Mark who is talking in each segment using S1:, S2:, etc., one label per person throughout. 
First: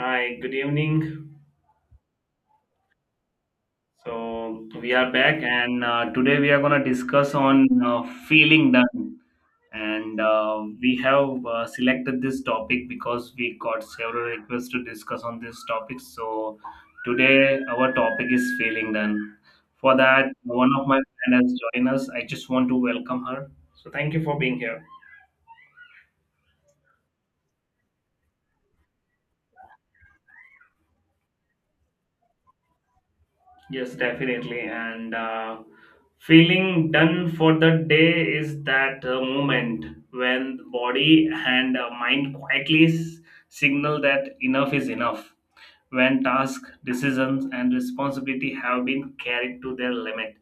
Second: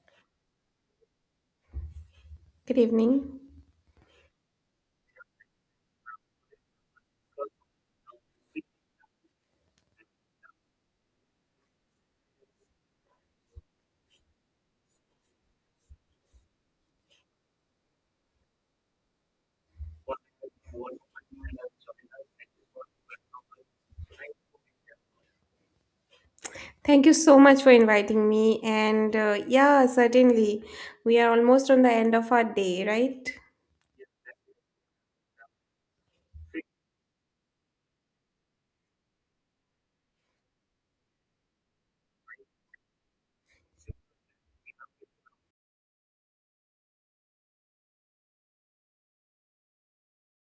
S1: Hi, good evening.
S2: Good evening.
S1: So we are back, and today we are going to discuss on feeling done. And we have selected this topic because we got several requests to discuss on this topic. So today our topic is feeling done. For that, one of my friend has joined us. I just want to welcome her. So thank you for being here.
S2: Thank you so much for inviting me. Certainly, we are almost on the end of our day, right?
S1: Yes, definitely. And feeling done for the day is that moment when the body and mind quietly signal that enough is enough. When tasks, decisions, and responsibility have been carried to their limit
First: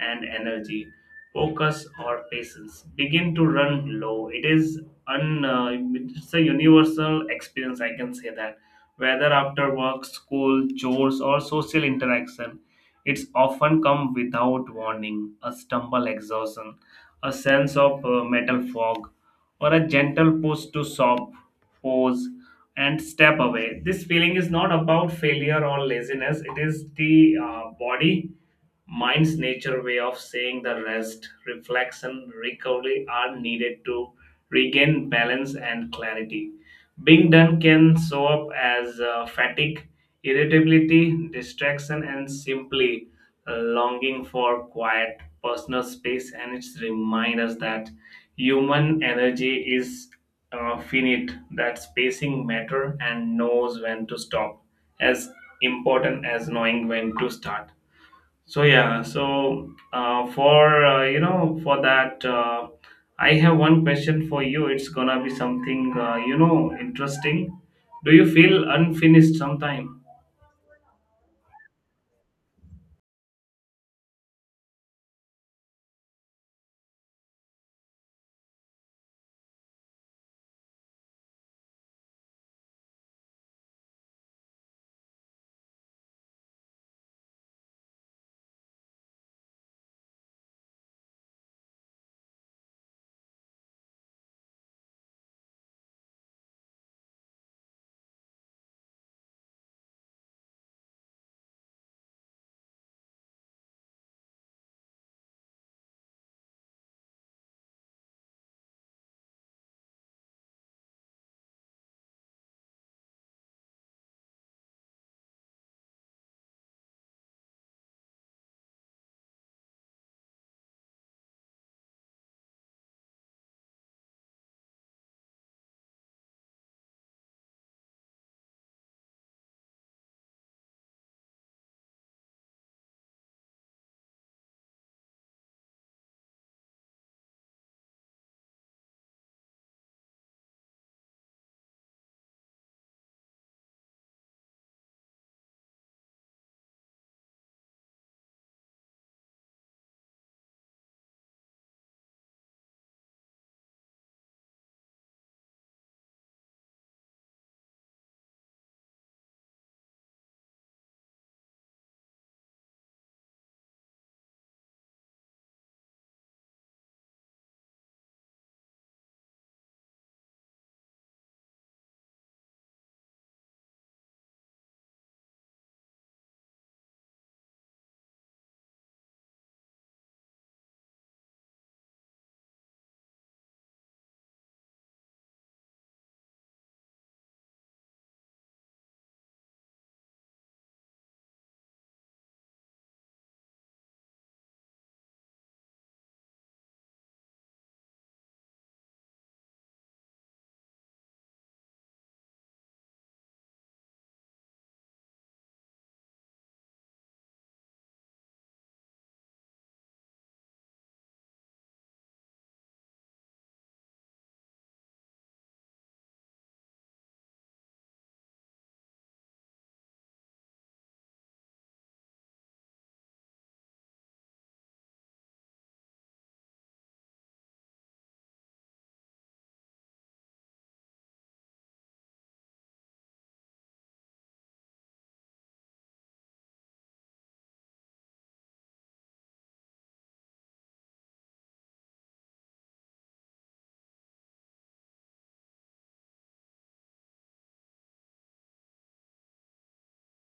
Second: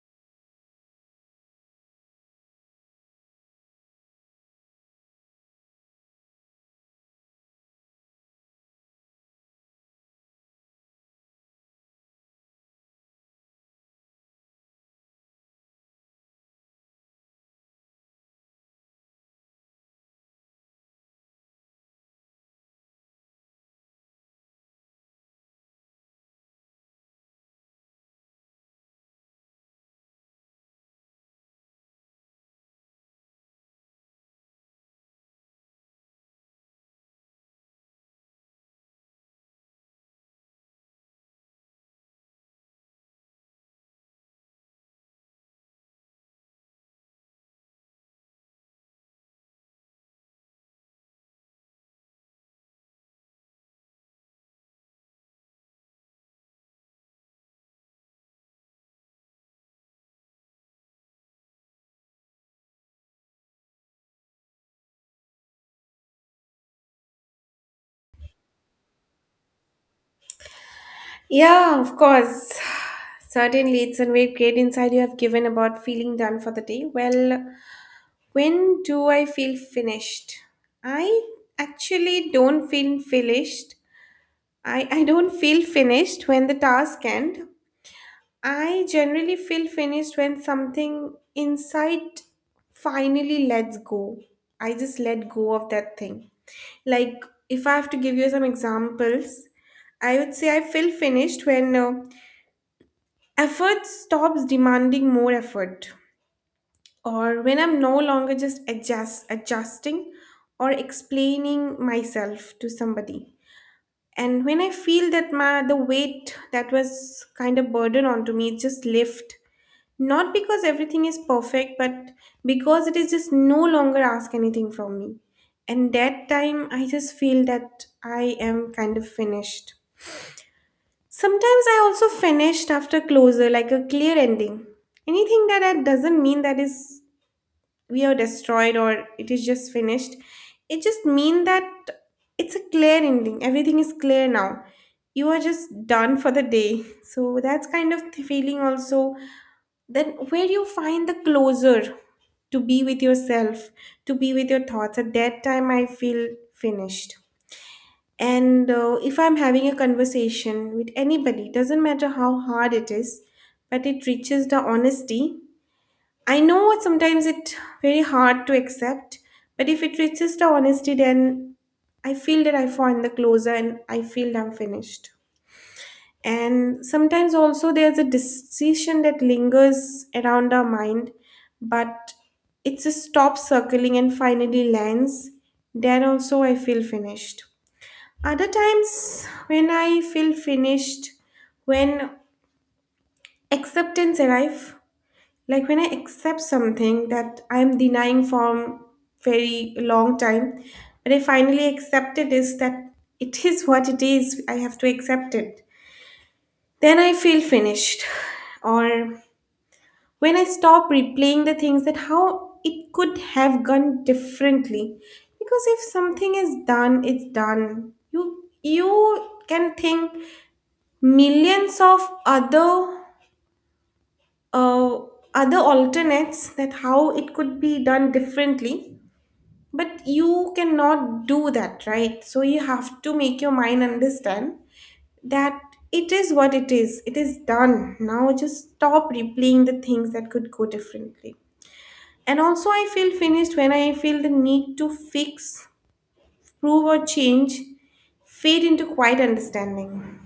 S1: and energy, focus or patience begin to run low. It is un, uh, it's a universal experience, I can say that. Whether after work, school, chores, or social interaction, it's often come without warning, a stumble exhaustion, a sense of metal fog, or a gentle push to stop, pause, and step away. This feeling is not about failure or laziness. It is the body, mind's nature way of saying the rest, reflection, recovery are needed to regain balance and clarity. Being done can show up as fatigue, irritability, distraction, and simply a longing for quiet personal space. And it's remind us that human energy is finite, that spacing matter and knows when to stop, as important as knowing when to start. So yeah, so for you know for that, I have one question for you. It's gonna be something interesting. Do you feel unfinished sometime?
S2: Yeah, of course. Certainly, it's a very great insight you have given about feeling done for the day. Well, when do I feel finished? I actually don't feel finished. I don't feel finished when the task ends. I generally feel finished when something inside finally lets go. I just let go of that thing. Like, if I have to give you some examples, I would say I feel finished when effort stops demanding more effort, or when I'm no longer just adjusting or explaining myself to somebody. And when I feel that my the weight that was kind of burden onto me just lift. Not because everything is perfect, but because it is just no longer ask anything from me. And that time, I just feel that I am kind of finished. Sometimes I also finished after closure, like a clear ending. Doesn't mean that is we are destroyed or it is just finished. It just mean that it's a clear ending. Everything is clear now. You are just done for the day. So that's kind of the feeling also, then where you find the closer, to be with yourself, to be with your thoughts. At that time I feel finished. And if I'm having a conversation with anybody, doesn't matter how hard it is, but it reaches the honesty. I know sometimes it's very hard to accept, but if it reaches the honesty, then I feel that I find the closer and I feel I'm finished. And sometimes also there's a decision that lingers around our mind, but it's a stop circling and finally lands. Then also I feel finished. Other times when I feel finished, when acceptance arrive, like when I accept something that I'm denying for very long time, but I finally accept it, is that it is what it is. I have to accept it, then I feel finished. Or when I stop replaying the things that how it could have gone differently. Because if something is done, it's done. You can think millions of other uh, other alternates that how it could be done differently. But you cannot do that, right? So you have to make your mind understand that it is what it is. It is done. Now just stop replaying the things that could go differently. And also, I feel finished when I feel the need to fix, prove, or change fade into quiet understanding.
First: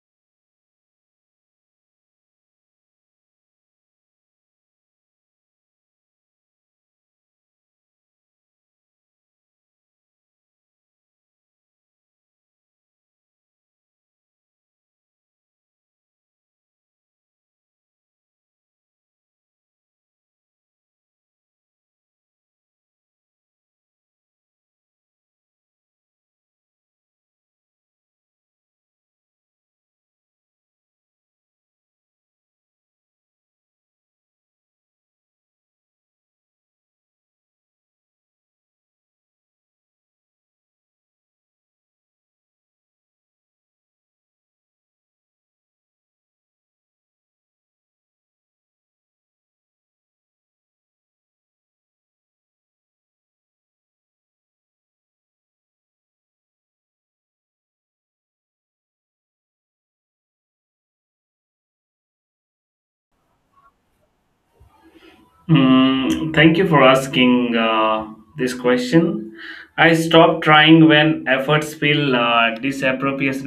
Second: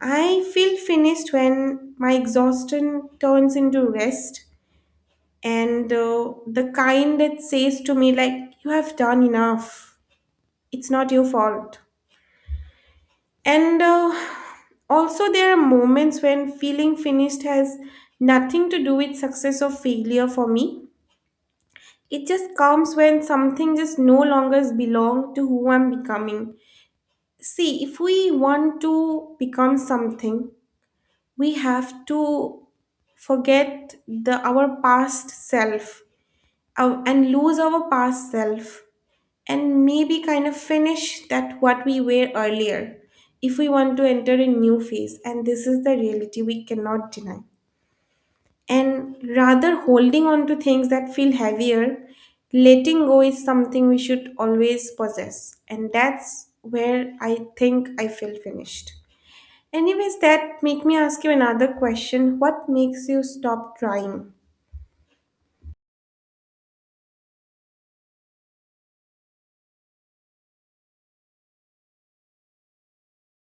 S2: I feel finished when my exhaustion turns into rest and the kind that says to me, like, you have done enough. It's not your fault. And Also, there are moments when feeling finished has nothing to do with success or failure for me. It just comes when something just no longer belongs to who I'm becoming. See, if we want to become something, we have to forget the our past self and lose our past self and maybe kind of finish that what we were earlier if we want to enter a new phase. And this is the reality we cannot deny, and rather holding on to things that feel heavier, letting go is something we should always possess. And that's where I think I feel finished. Anyways, that make me ask you another question: what makes you stop trying?
S1: Mm, thank you for asking this question. I stop trying when efforts feel disappropriate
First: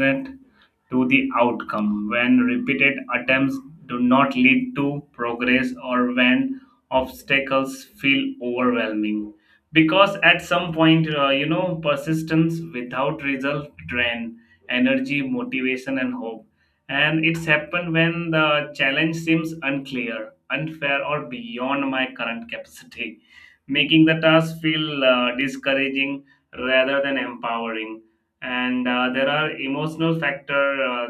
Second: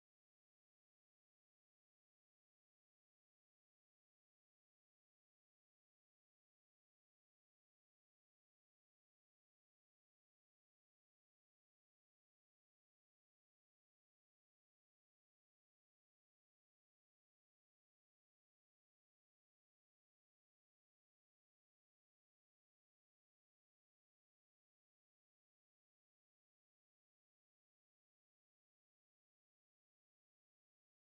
S1: to the outcome, when repeated attempts do not lead to progress, or when obstacles feel overwhelming. Because at some point, persistence without result drain energy, motivation, and hope, and it's happened when the challenge seems unclear, unfair, or beyond my current capacity, making the task feel discouraging rather than empowering. And there are emotional factor,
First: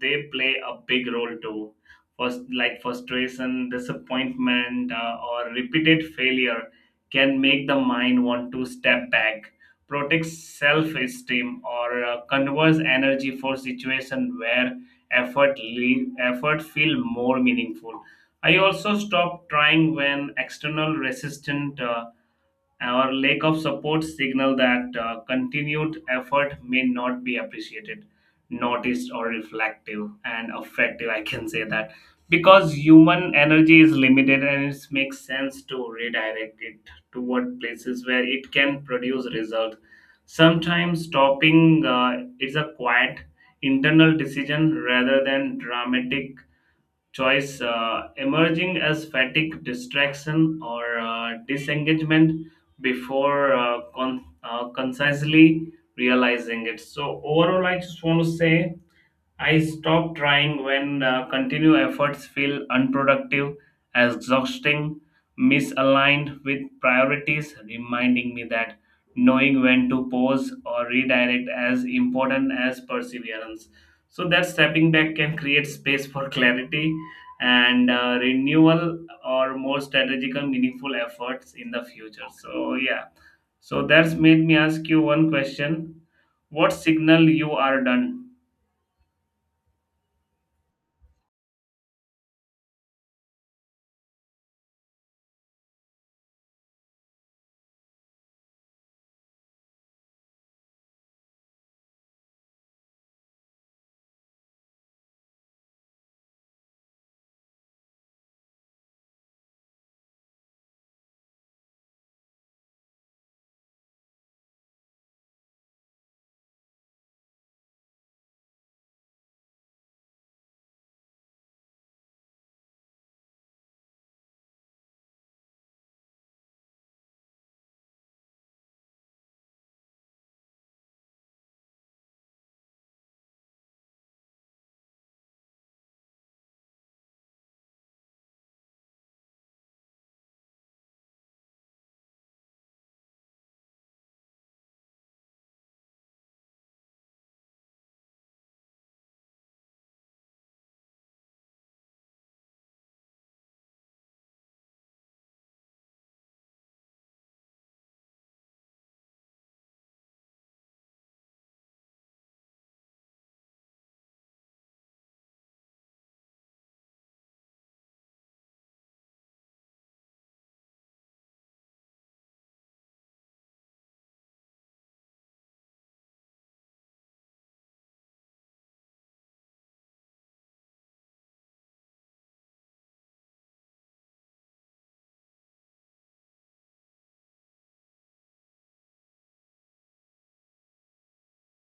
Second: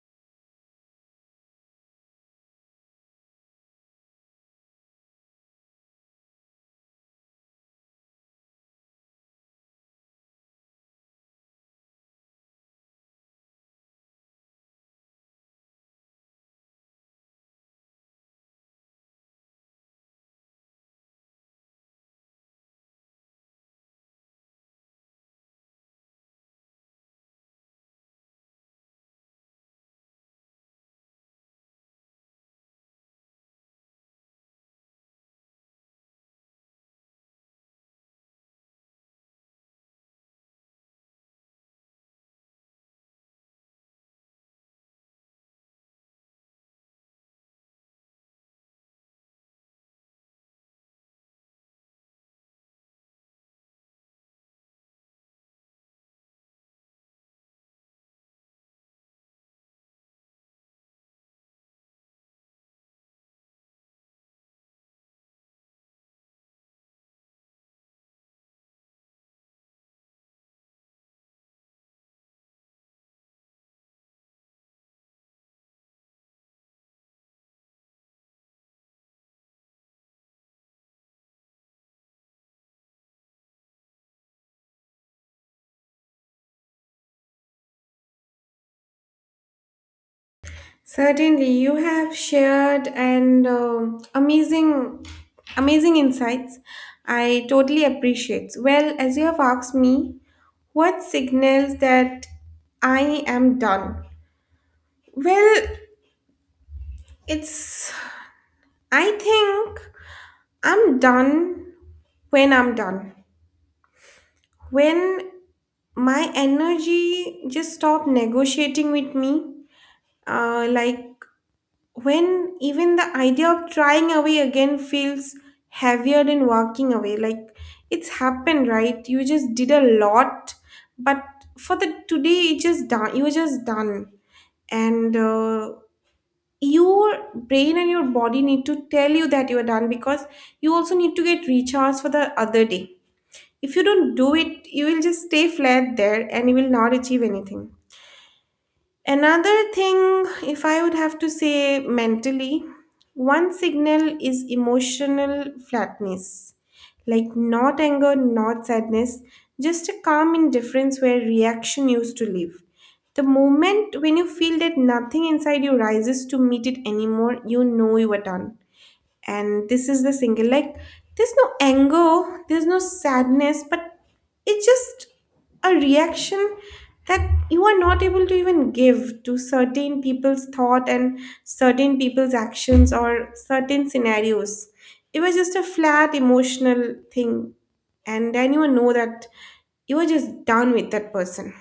S1: they play a big role too. First, like frustration, disappointment, or repeated failure can make the mind want to step back, protect self-esteem, or conserve energy for situation where effort feel more meaningful. I also stopped trying when external resistance. Our lack of support signal that continued effort may not be appreciated, noticed, or reflective and effective. I can say that because human energy is limited, and it makes sense to redirect it toward places where it can produce result. Sometimes stopping is a quiet internal decision rather than dramatic choice, emerging as fatigue, distraction, or disengagement before concisely realizing it. So, overall, I just want to say I stop trying when continued efforts feel unproductive, exhausting, misaligned with priorities, reminding me that knowing when to pause or redirect as important as perseverance. So that stepping back can create space for clarity and renewal or more strategic and meaningful efforts in the future. So yeah, so that's made me ask you one question: what signal you are done?
S2: Certainly you have shared and amazing, amazing insights. I totally appreciate. Well, as you have asked me, what signals that I am done. Well, it's, I think I'm done I'm done. When my energy just stop negotiating with me, like when even the idea of trying away again feels heavier than walking away. Like it's happened, right? You just did a lot, but for the today, it just done. You were just done, and your brain and your body need to tell you that you are done because you also need to get recharged for the other day. If you don't do it, you will just stay flat there and you will not achieve anything. Another thing, if I would have to say mentally, one signal is emotional flatness. Like not anger, not sadness, just a calm indifference where reaction used to live. The moment when you feel that nothing inside you rises to meet it anymore, you know you are done. And this is the single, like there's no anger, there's no sadness, but it's just a reaction that you are not able to even give to certain people's thought and certain people's actions or certain scenarios. It was just a flat emotional thing, and then you know that you were just done with that person.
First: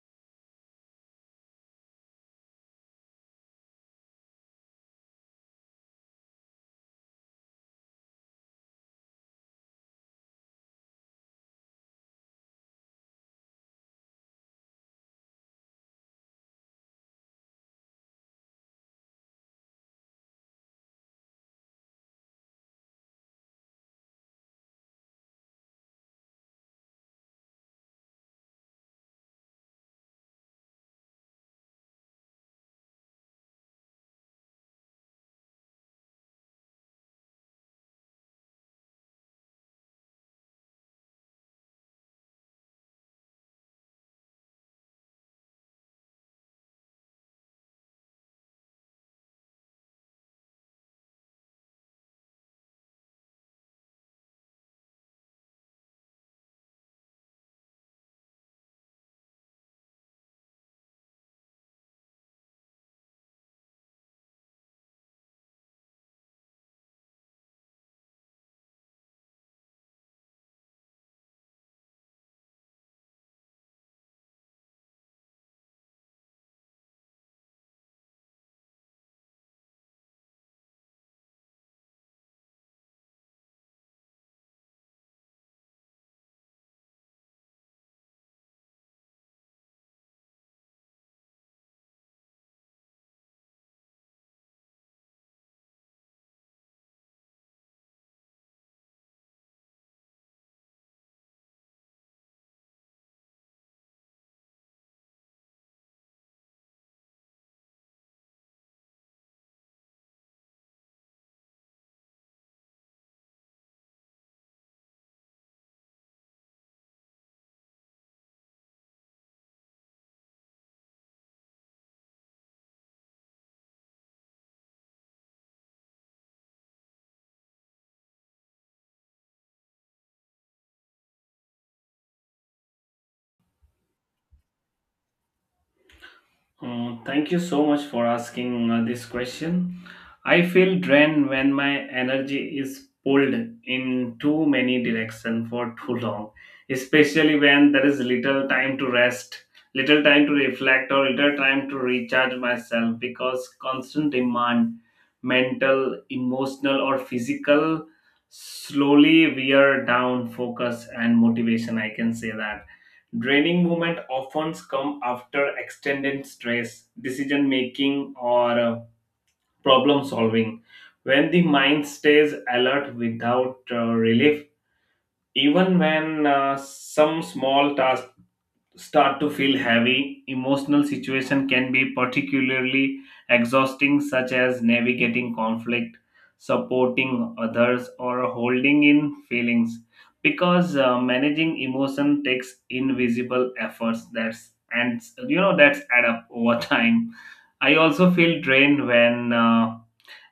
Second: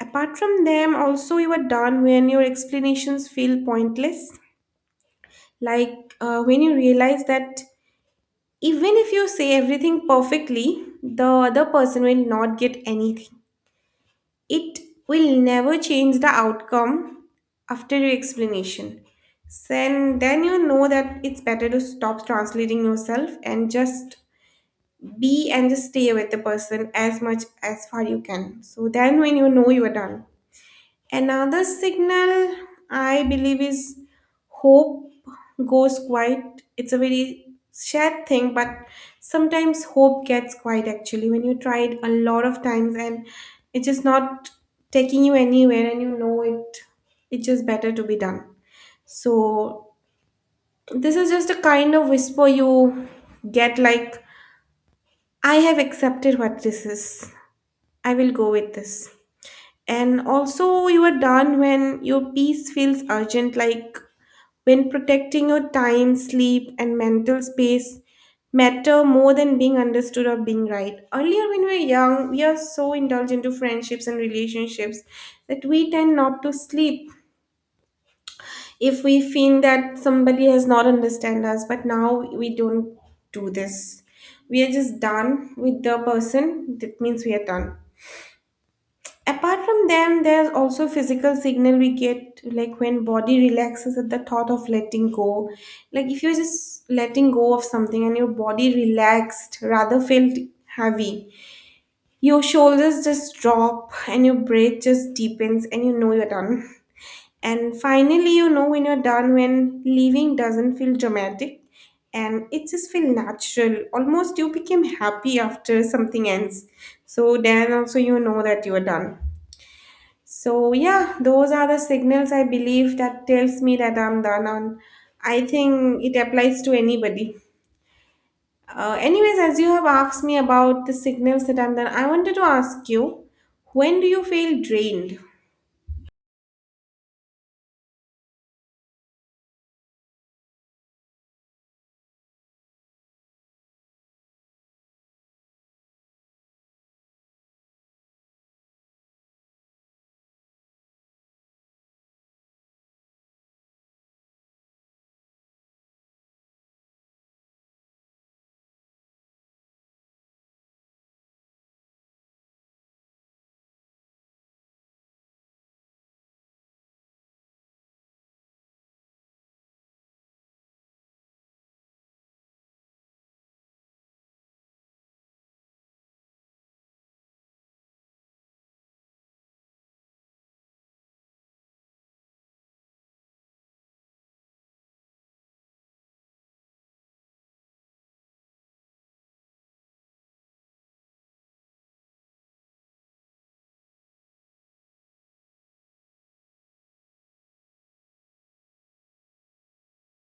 S2: Apart from them, also you are done when your explanations feel pointless. Like when you realize that even if you say everything perfectly, the other person will not get anything. It will never change the outcome after your explanation. Then you know that it's better to stop translating yourself and just be and just stay with the person as much as far you can. So then when you know you are done. Another signal I believe is hope goes quiet. It's a very sad thing, but sometimes hope gets quiet actually when you try it a lot of times and it's just not taking you anywhere and you know it. It's just better to be done. So this is just a kind of whisper you get, like, I have accepted what this is. I will go with this. And also, you are done when your peace feels urgent, like when protecting your time, sleep, and mental space matter more than being understood or being right. Earlier, when we were young, we are so indulgent to friendships and relationships that we tend not to sleep if we feel that somebody has not understand us. But now we don't do this. We are just done with the person. That means we are done. Apart from them, there's also physical signal we get, like when body relaxes at the thought of letting go. Like if you're just letting go of something and your body relaxed, rather felt heavy, your shoulders just drop and your breath just deepens and you know you're done. And finally, you know when you're done, when leaving doesn't feel dramatic and it just feel natural. Almost you became happy after something ends. So then also you know that you're done. So yeah, those are the signals I believe that tells me that I'm done on. I think it applies to anybody. Anyways, as you have asked me about the signals that I'm done, I wanted to ask you, when do you feel drained?
S1: Thank you so much for asking this question. I feel drained when my energy is pulled in too many directions for too long, especially when there is little time to rest, little time to reflect, or little time to recharge myself because constant demand, mental, emotional, or physical, slowly wear down focus and motivation. I can say that draining moments often come after extended stress, decision making, or problem solving. When the mind stays alert without relief, even when some small tasks start to feel heavy, emotional situation can be particularly exhausting, such as navigating conflict, supporting others, or holding in feelings. Because managing emotion takes invisible efforts that's, and that's add up over time. I also feel drained when.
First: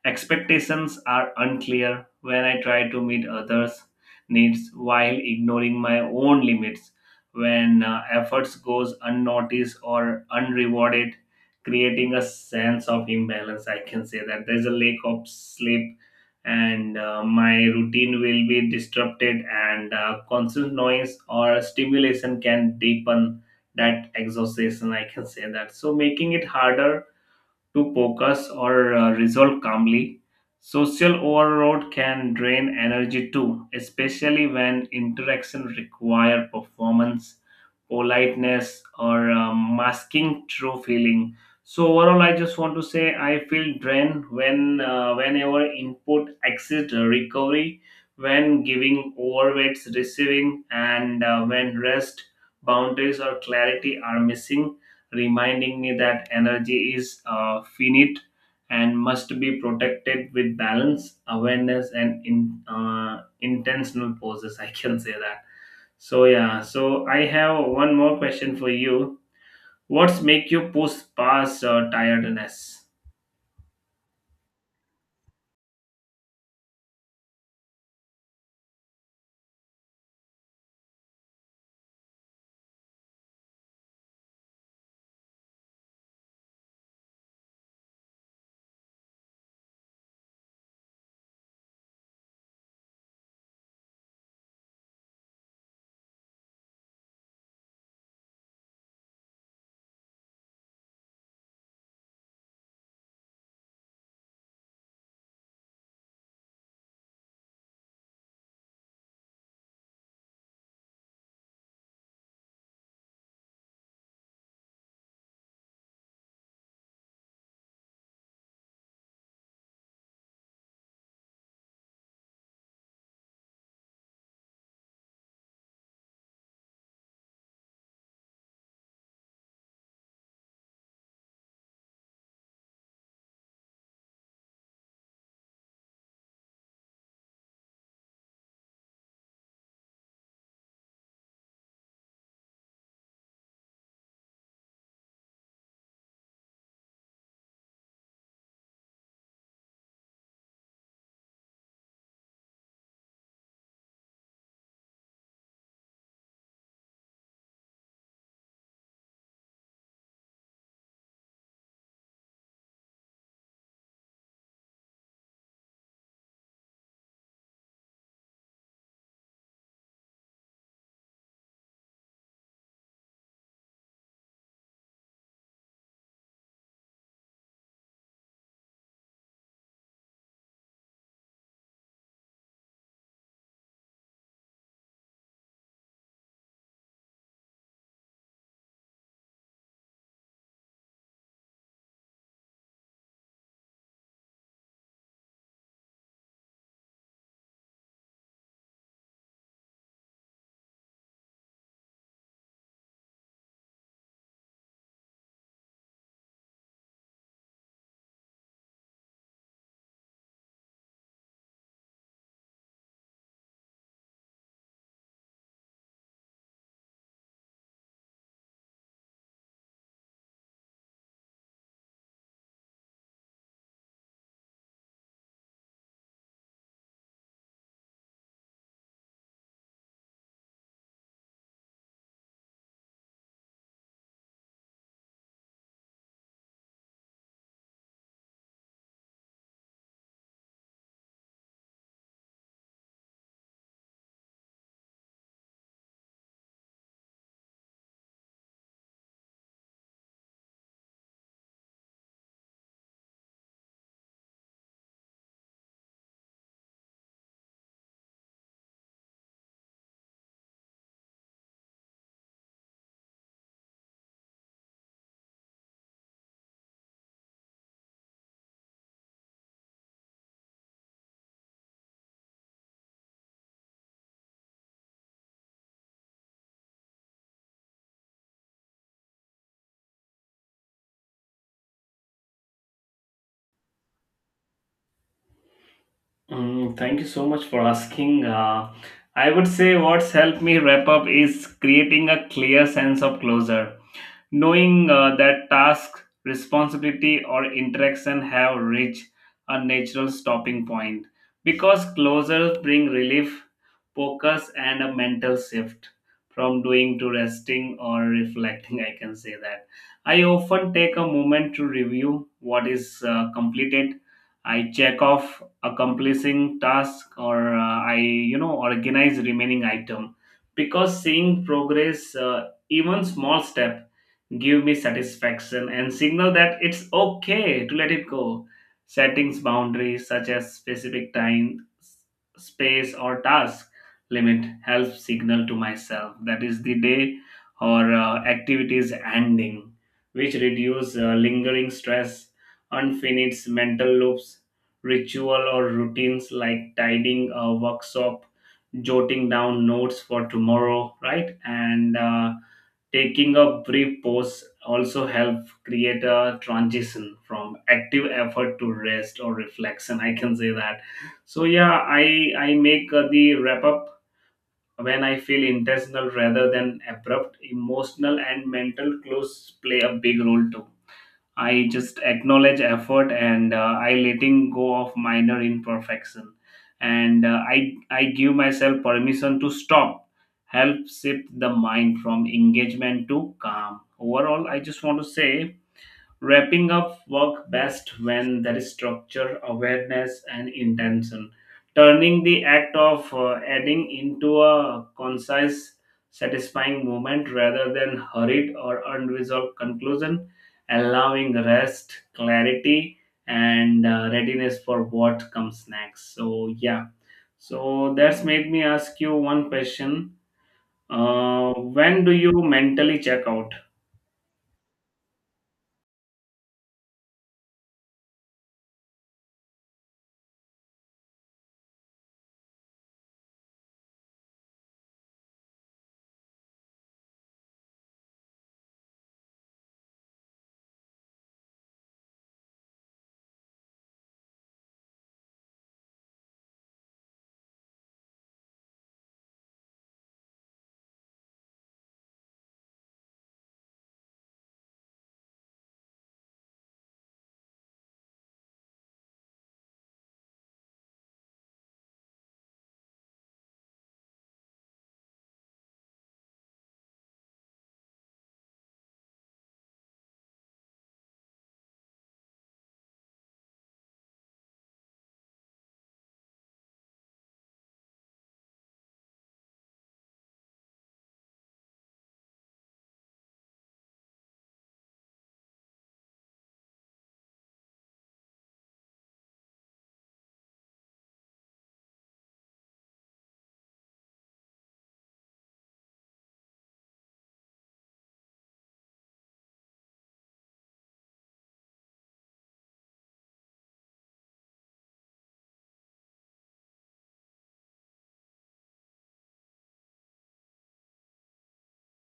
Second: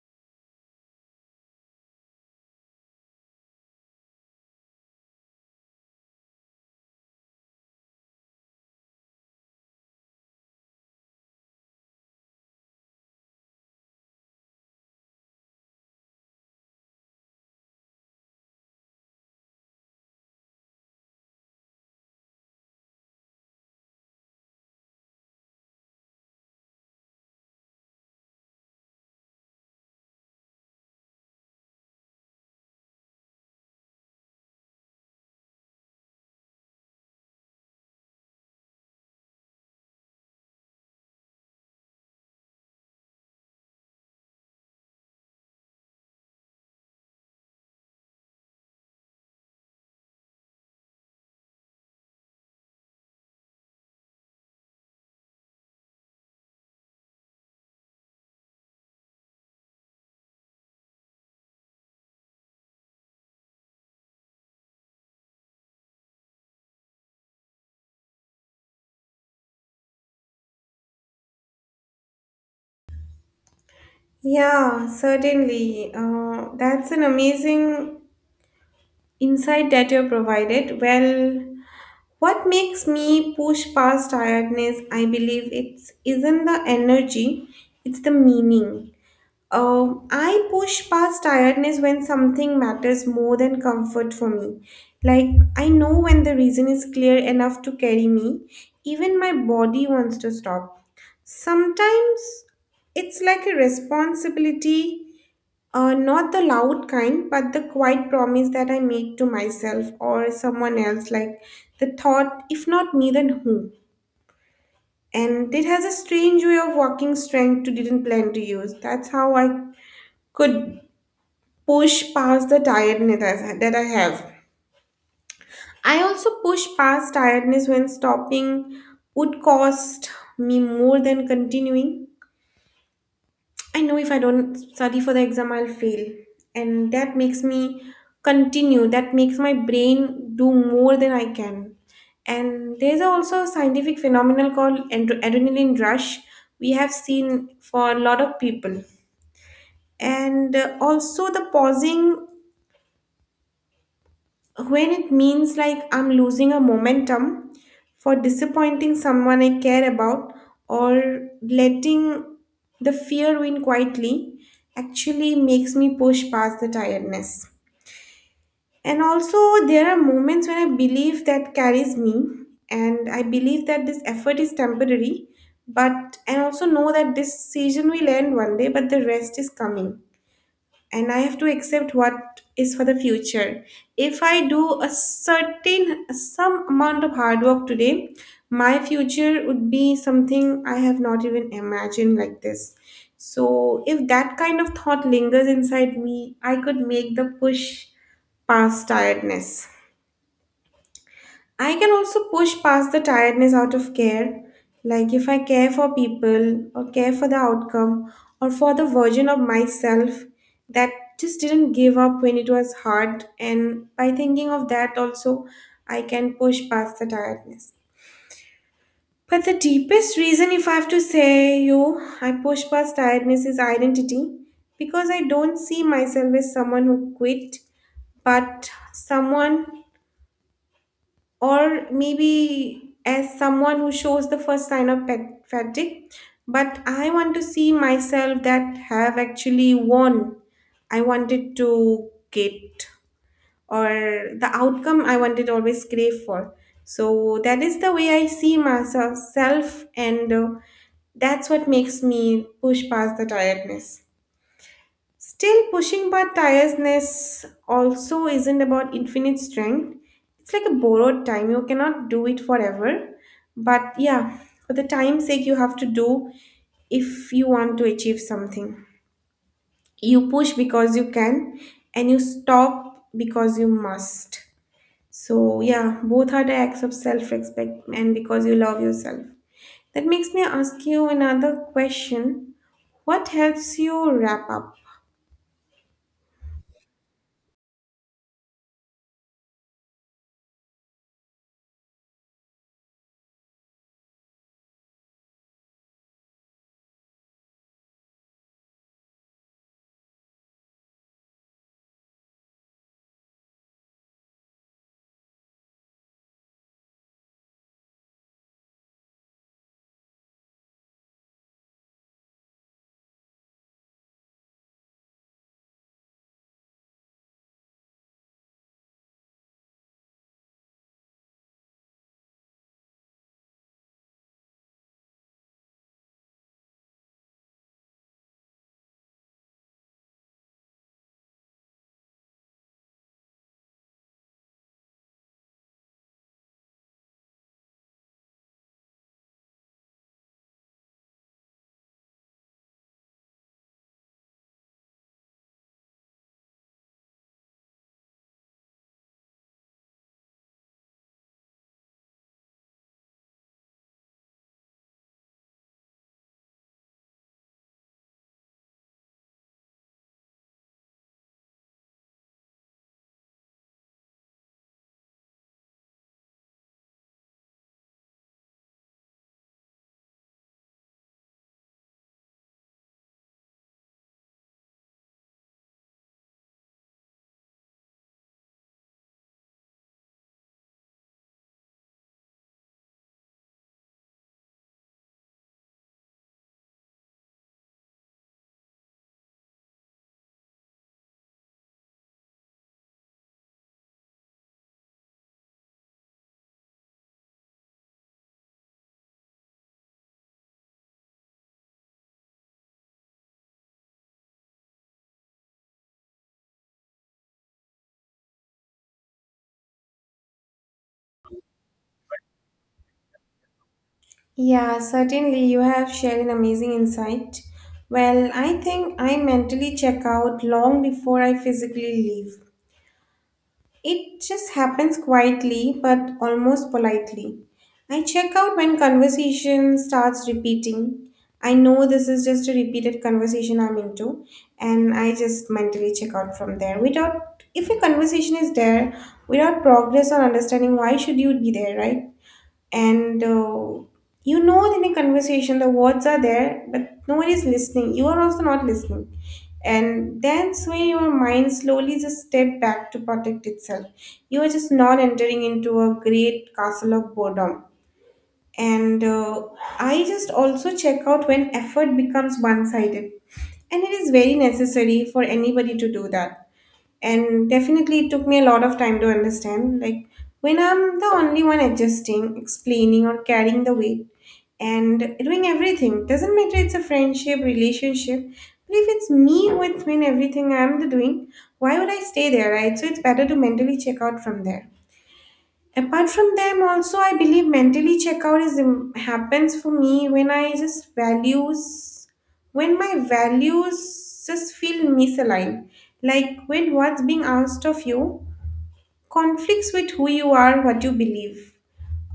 S1: Expectations are unclear when I try to meet others' needs while ignoring my own limits. When efforts goes unnoticed or unrewarded, creating a sense of imbalance, I can say that there's a lack of sleep and my routine will be disrupted, and constant noise or stimulation can deepen that exhaustion, I can say that, so making it harder to focus or resolve calmly. Social overload can drain energy too, especially when interactions require performance, politeness, or masking true feeling. So overall, I just want to say I feel drained when whenever input exit recovery, when giving overweights receiving, and when rest boundaries or clarity are missing, reminding me that energy is finite and must be protected with balance, awareness, and intentional poses. I can say that. So yeah. So I have one more question for you. What's make you push past tiredness?
S2: Yeah, certainly. That's an amazing insight that you provided. Well, what makes me push past tiredness, I believe it's isn't the energy, it's the meaning. I push past tiredness when something matters more than comfort for me. Like, I know when the reason is clear enough to carry me, even my body wants to stop. Sometimes it's like a responsibility, not the loud kind, but the quiet promise that I make to myself or someone else. Like, the thought, if not me, then who? And it has a strange way of walking strength to didn't plan to use. That's how I could push past the tiredness as- that I have. I also push past tiredness when stopping would cost me more than continuing. I know if I don't study for the exam, I'll fail. And that makes me continue, that makes my brain do more than I can. And there's also a scientific phenomenon called andro- adrenaline rush we have seen for a lot of people. And also the pausing when it means like I'm losing a momentum for disappointing someone I care about or letting the fear win quietly actually makes me push past the tiredness. And also, there are moments when I believe that carries me, and I believe that this effort is temporary, but and also know that this season will end one day, but the rest is coming and I have to accept what is for the future. If I do a certain some amount of hard work today, my future would be something I have not even imagined like this. So if that kind of thought lingers inside me, I could make the push past tiredness. I can also push past the tiredness out of care. Like if I care for people or care for the outcome or for the version of myself that just didn't give up when it was hard. And by thinking of that also, I can push past the tiredness. But the deepest reason, if I have to say you, I push past tiredness is identity because I don't see myself as someone who quit, but someone, or maybe as someone who shows the first sign of pet fatigue, but I want to see myself that have actually won. I wanted to get, or the outcome I wanted always crave for. So that is the way I see myself self, and that's what makes me push past the tiredness. Still, pushing by tiredness also isn't about infinite strength. It's like a borrowed time. You cannot do it forever. But yeah, for the time's sake, you have to do if you want to achieve something. You push because you can, and you stop because you must. So, yeah, both are the acts of self respect and because you love yourself. That makes me ask you another question. What helps you wrap up?
S1: Mm, thank you so much for asking. I would say what's helped me wrap up is creating a clear sense of closure, knowing that task, responsibility, or interaction have reached a natural stopping point because closures bring relief, focus, and a mental shift from doing to resting or reflecting. I can say that. I often take a moment to review what is completed. I check off accomplishing task, or I organize remaining item because seeing progress, even small step, give me satisfaction and signal that it's okay to let it go. Settings boundaries such as specific time, space, or task limit helps signal to myself that is the day or activities ending, which reduce lingering stress, unfinished mental loops. Ritual or routines like tidying a workshop, jotting down notes for tomorrow, right? And taking a brief pause also help create a transition from active effort to rest or reflection, I can say that. So yeah, I make the wrap up when I feel intentional rather than abrupt. Emotional and mental close play a big role too. I just acknowledge effort, and I letting go of minor imperfection, and I give myself permission to stop. Help shift the mind from engagement to calm. Overall, I just want to say wrapping up work best when there is structure, awareness, and intention. Turning the act of adding into a concise, satisfying moment rather than hurried or unresolved conclusion, allowing rest, clarity, and readiness for what comes next. So, yeah. So, that's made me ask you one question. When do you mentally check out?
S2: Yeah, certainly you have shared an amazing insight. Well, I think I mentally check out long before I physically leave. It just happens quietly but almost politely. I check out when conversation starts repeating. I know this is just a repeated conversation I'm into, and I just mentally check out from there. Without, if a conversation is there, without progress or understanding, why should you be there, right? and You know that in a conversation the words are there but nobody is listening, you are also not listening, and that's where your mind slowly just step back to protect itself. You are just not entering into a great castle of boredom, and I just also check out when effort becomes one-sided, and it is very necessary for anybody to do that. And definitely it took me a lot of time to understand, like when I'm the only one adjusting, explaining, or carrying the weight and doing everything. Doesn't matter, it's a friendship, relationship, but if it's me with doing everything, I'm the doing, why would I stay there, right? So it's better to mentally check out from there. Apart from them, also I believe mentally checkout happens for me when I just values when my values just feel misaligned. Like when what's being asked of you conflicts with who you are, what you believe.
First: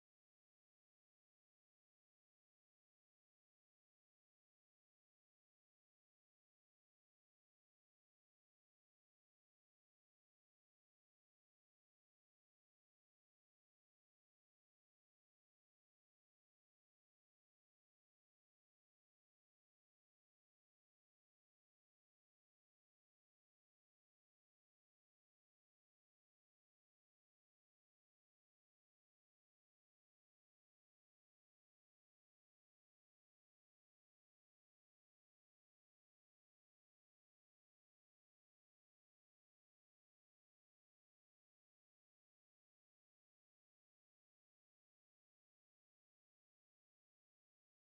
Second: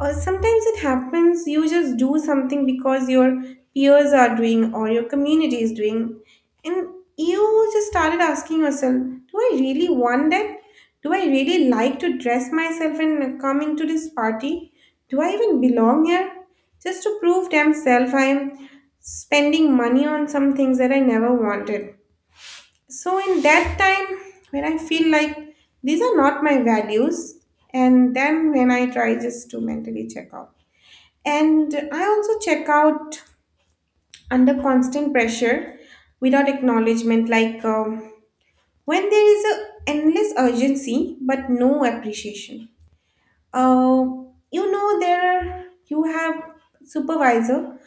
S2: Or sometimes it happens you just do something because your peers are doing or your community is doing, and you just started asking yourself, do I really want that? Do I really like to dress myself and come into this party? Do I even belong here? Just to prove themselves, I am spending money on some things that I never wanted. So, in that time, when I feel like these are not my values, and then when I try just to mentally check out. And I also check out under constant pressure without acknowledgement, like when there is a endless urgency but no appreciation. Uh, you know there are, you have supervisor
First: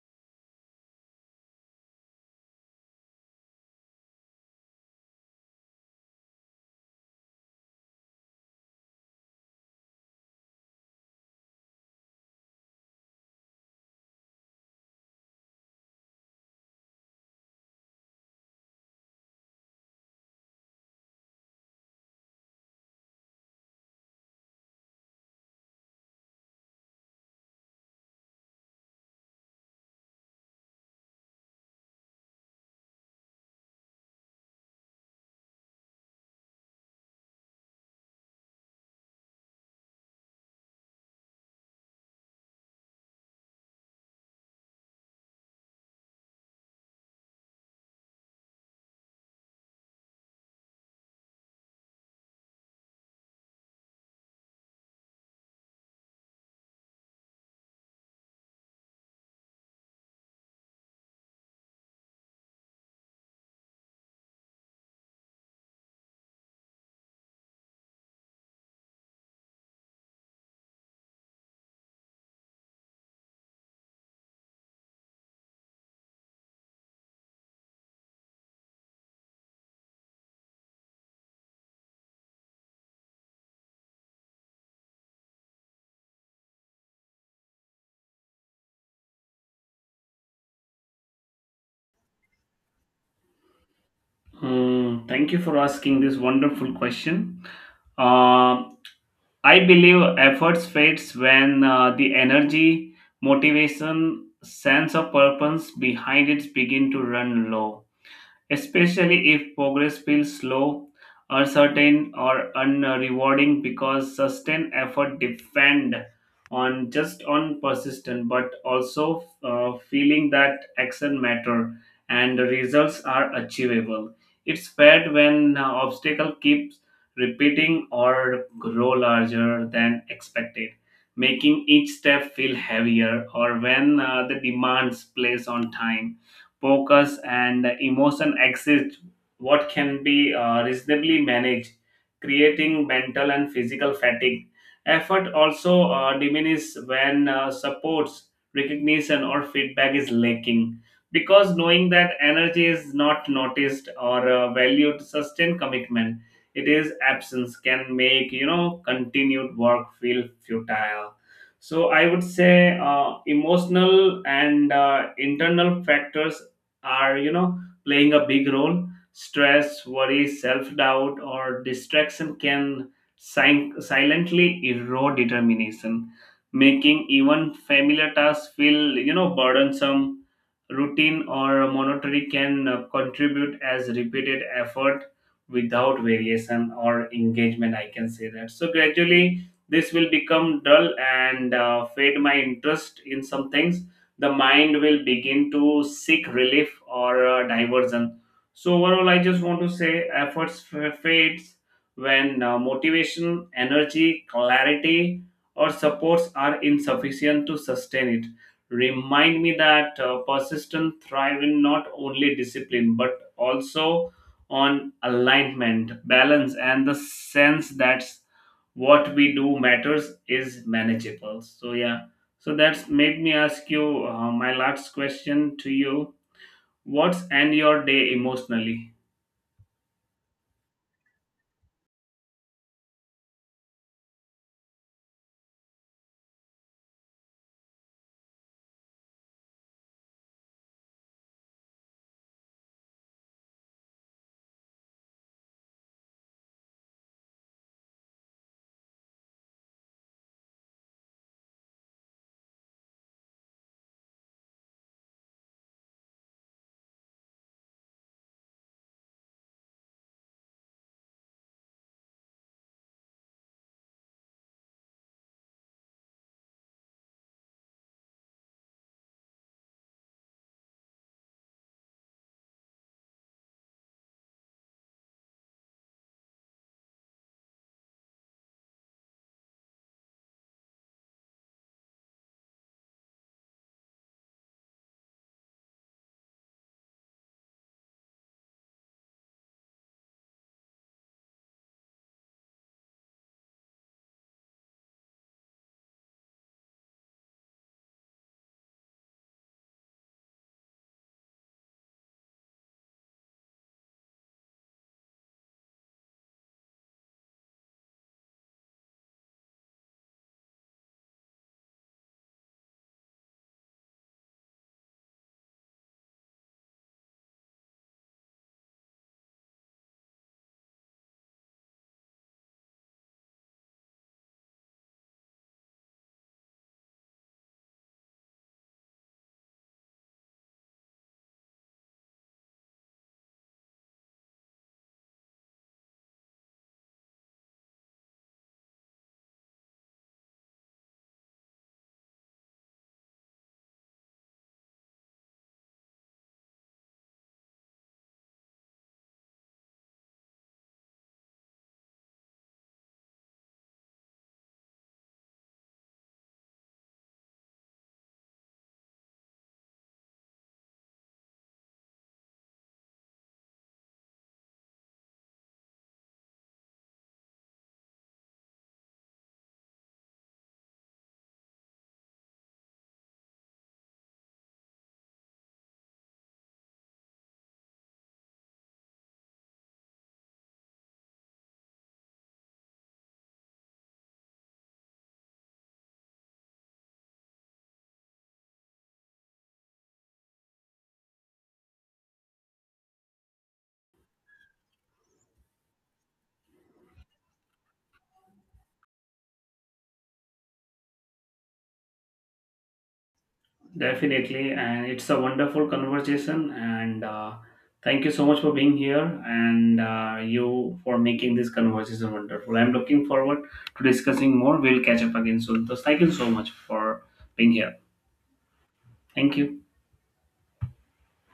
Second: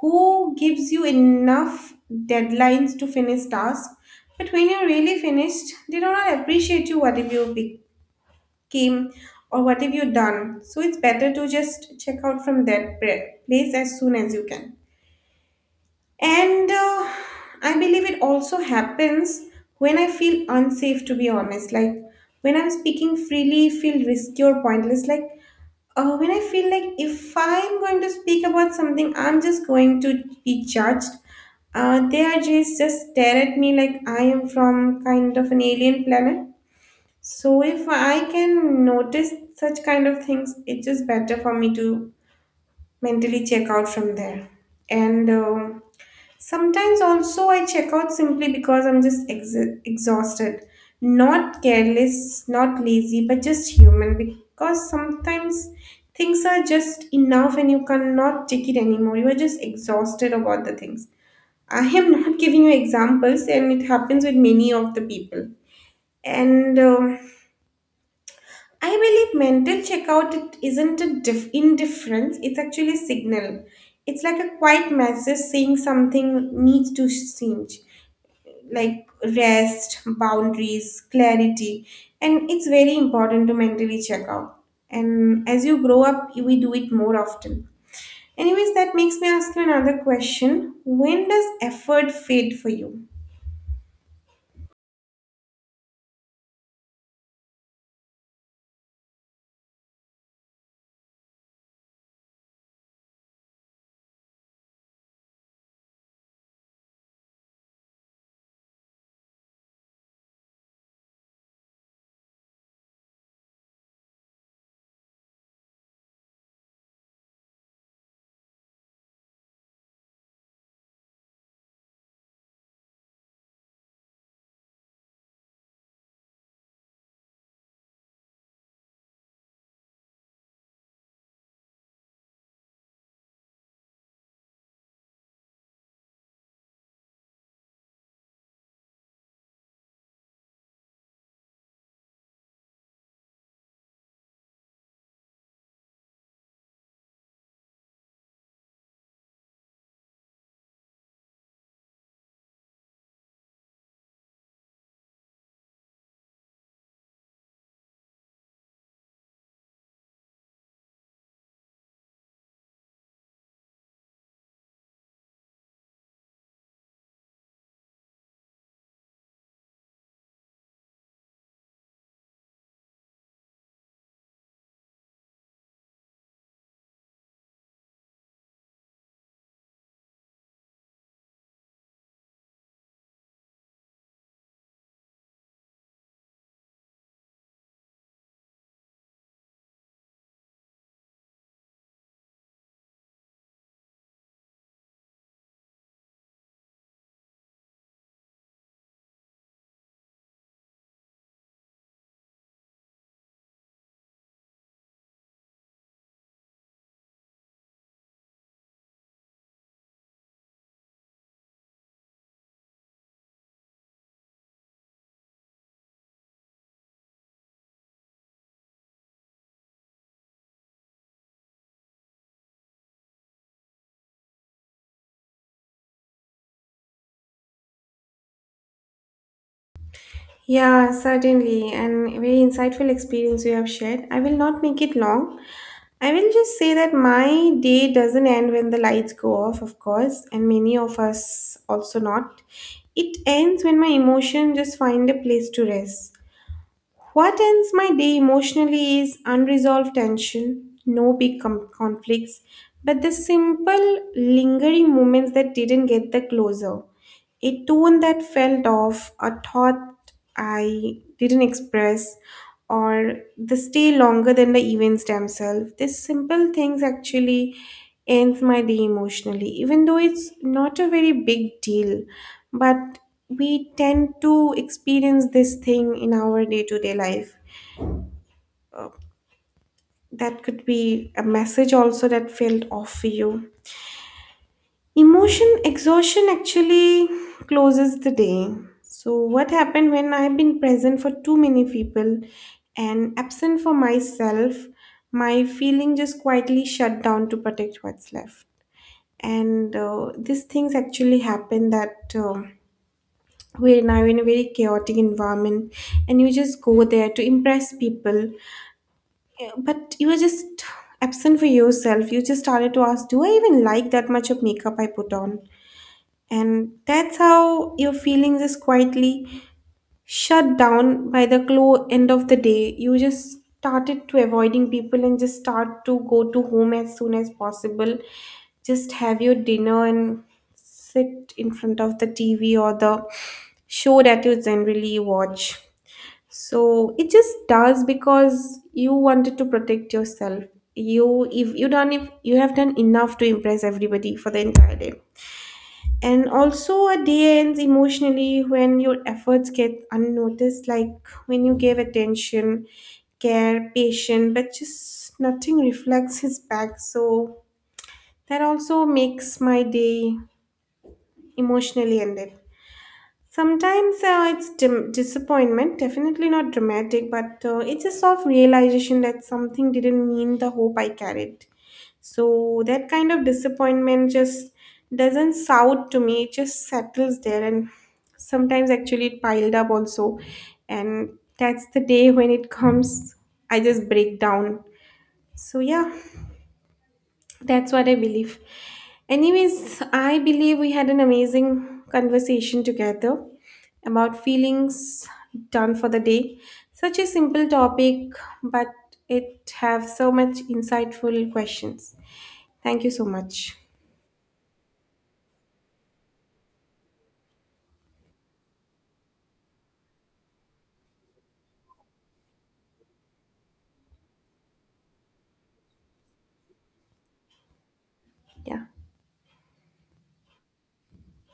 S2: who gives you enough deadlines to finish tasks, but when you're really finished, they do not appreciate you what if you became or what have you done. So it's better to just check out from that place as soon as you can. And I believe it also happens when I feel unsafe, to be honest. Like when I'm speaking freely, feel risky or pointless. Like when I feel like if I'm going to speak about something, I'm just going to be judged. They are just stare at me like I am from kind of an alien planet. So if I can notice such kind of things, it's just better for me to mentally check out from there. And Sometimes also I check out simply because I'm just exhausted. Not careless, not lazy, but just human because sometimes things are just enough and you cannot take it anymore. You are just exhausted about the things. I am not giving you examples and it happens with many of the people. And I believe mental checkout it isn't a indifference, it's actually a signal. It's like a quiet message saying something needs to change, like rest, boundaries, clarity, and it's very important to mentally check out. And as you grow up, we do it more often. Anyways, that makes me ask you another question. When does effort fade for you?
S1: Mm, thank you for asking this wonderful question. Uh, I believe efforts fades when the energy, motivation, sense of purpose behind it begin to run low, especially if progress feels slow, uncertain, or unrewarding because sustained effort depend on, just on persistence, but also feeling that action matter and the results are achievable. It's bad when obstacle keeps repeating or grow larger than expected, making each step feel heavier, or when the demands place on time, focus, and emotion exceeds what can be reasonably managed, creating mental and physical fatigue. Effort also diminishes when supports, recognition, or feedback is lacking. Because knowing that energy is not noticed or valued, sustained commitment, it is absence can make continued work feel futile. So I would say emotional and internal factors are playing a big role. Stress, worry, self-doubt, or distraction can silently erode determination, making even familiar tasks feel burdensome. Routine or monotony can contribute as repeated effort without variation or engagement, I can say that, so gradually this will become dull and fade my interest in some things. The mind will begin to seek relief or diversion. So, overall, I just want to say fades when motivation, energy, clarity, or supports are insufficient to sustain it. Remind me that persistent thrive in not only discipline but also on alignment, balance, and the sense that what we do matters is manageable. So, yeah. So that's made me ask you my last question to you. What's end your day emotionally?
S2: Yeah, certainly, and very insightful experience you have shared. I will not make it long. I will just say that my day doesn't end when the lights go off, of course, and many of us also not. It ends when my emotion just find a place to rest. What ends my day emotionally is unresolved tension, no big conflicts, but the simple lingering moments that didn't get the closer, a tone that felt off, a thought I didn't express, or the stay longer than the events themselves. These simple things actually ends my day emotionally, even though it's not a very big deal. But we tend to experience this thing in our day to day life. Uh, that could be a message also that felt off for you. Emotion exhaustion actually closes the day. So, what happened when I've been present for too many people and absent for myself? My feeling just quietly shut down to protect what's left. And these things actually happen that we're now in a very chaotic environment and you just go there to impress people. Yeah, but you are just absent for yourself. You just started to ask, do I even like that much of makeup I put on? And that's how your feelings is quietly shut down by the clo end of the day. You just started to avoiding people and just start to go to home as soon as possible. Just have your dinner and sit in front of the TV or the show that you generally watch. So it just does because you wanted to protect yourself. You if you have done enough to impress everybody for the entire day. And also, a day ends emotionally when your efforts get unnoticed, like when you gave attention, care, patience, but just nothing reflects his back. So that also makes my day emotionally ended. Sometimes it's disappointment, definitely not dramatic, but it's a soft realization that something didn't mean the hope I carried. So that kind of disappointment just doesn't sound to me, it just settles there. And sometimes actually it piled up also. And that's the day when it comes, I just break down. So yeah. That's what I believe. Anyways, I believe we had an amazing conversation together about feelings done for the day. Such a simple topic, but it have so much insightful questions. Thank you so much.
S1: Definitely, and it's a wonderful conversation. And thank you so much for being here and you for making this conversation wonderful. I'm looking forward to discussing more. We'll catch up again soon. So thank you so much for being here.
S2: Yeah.
S1: Thank you.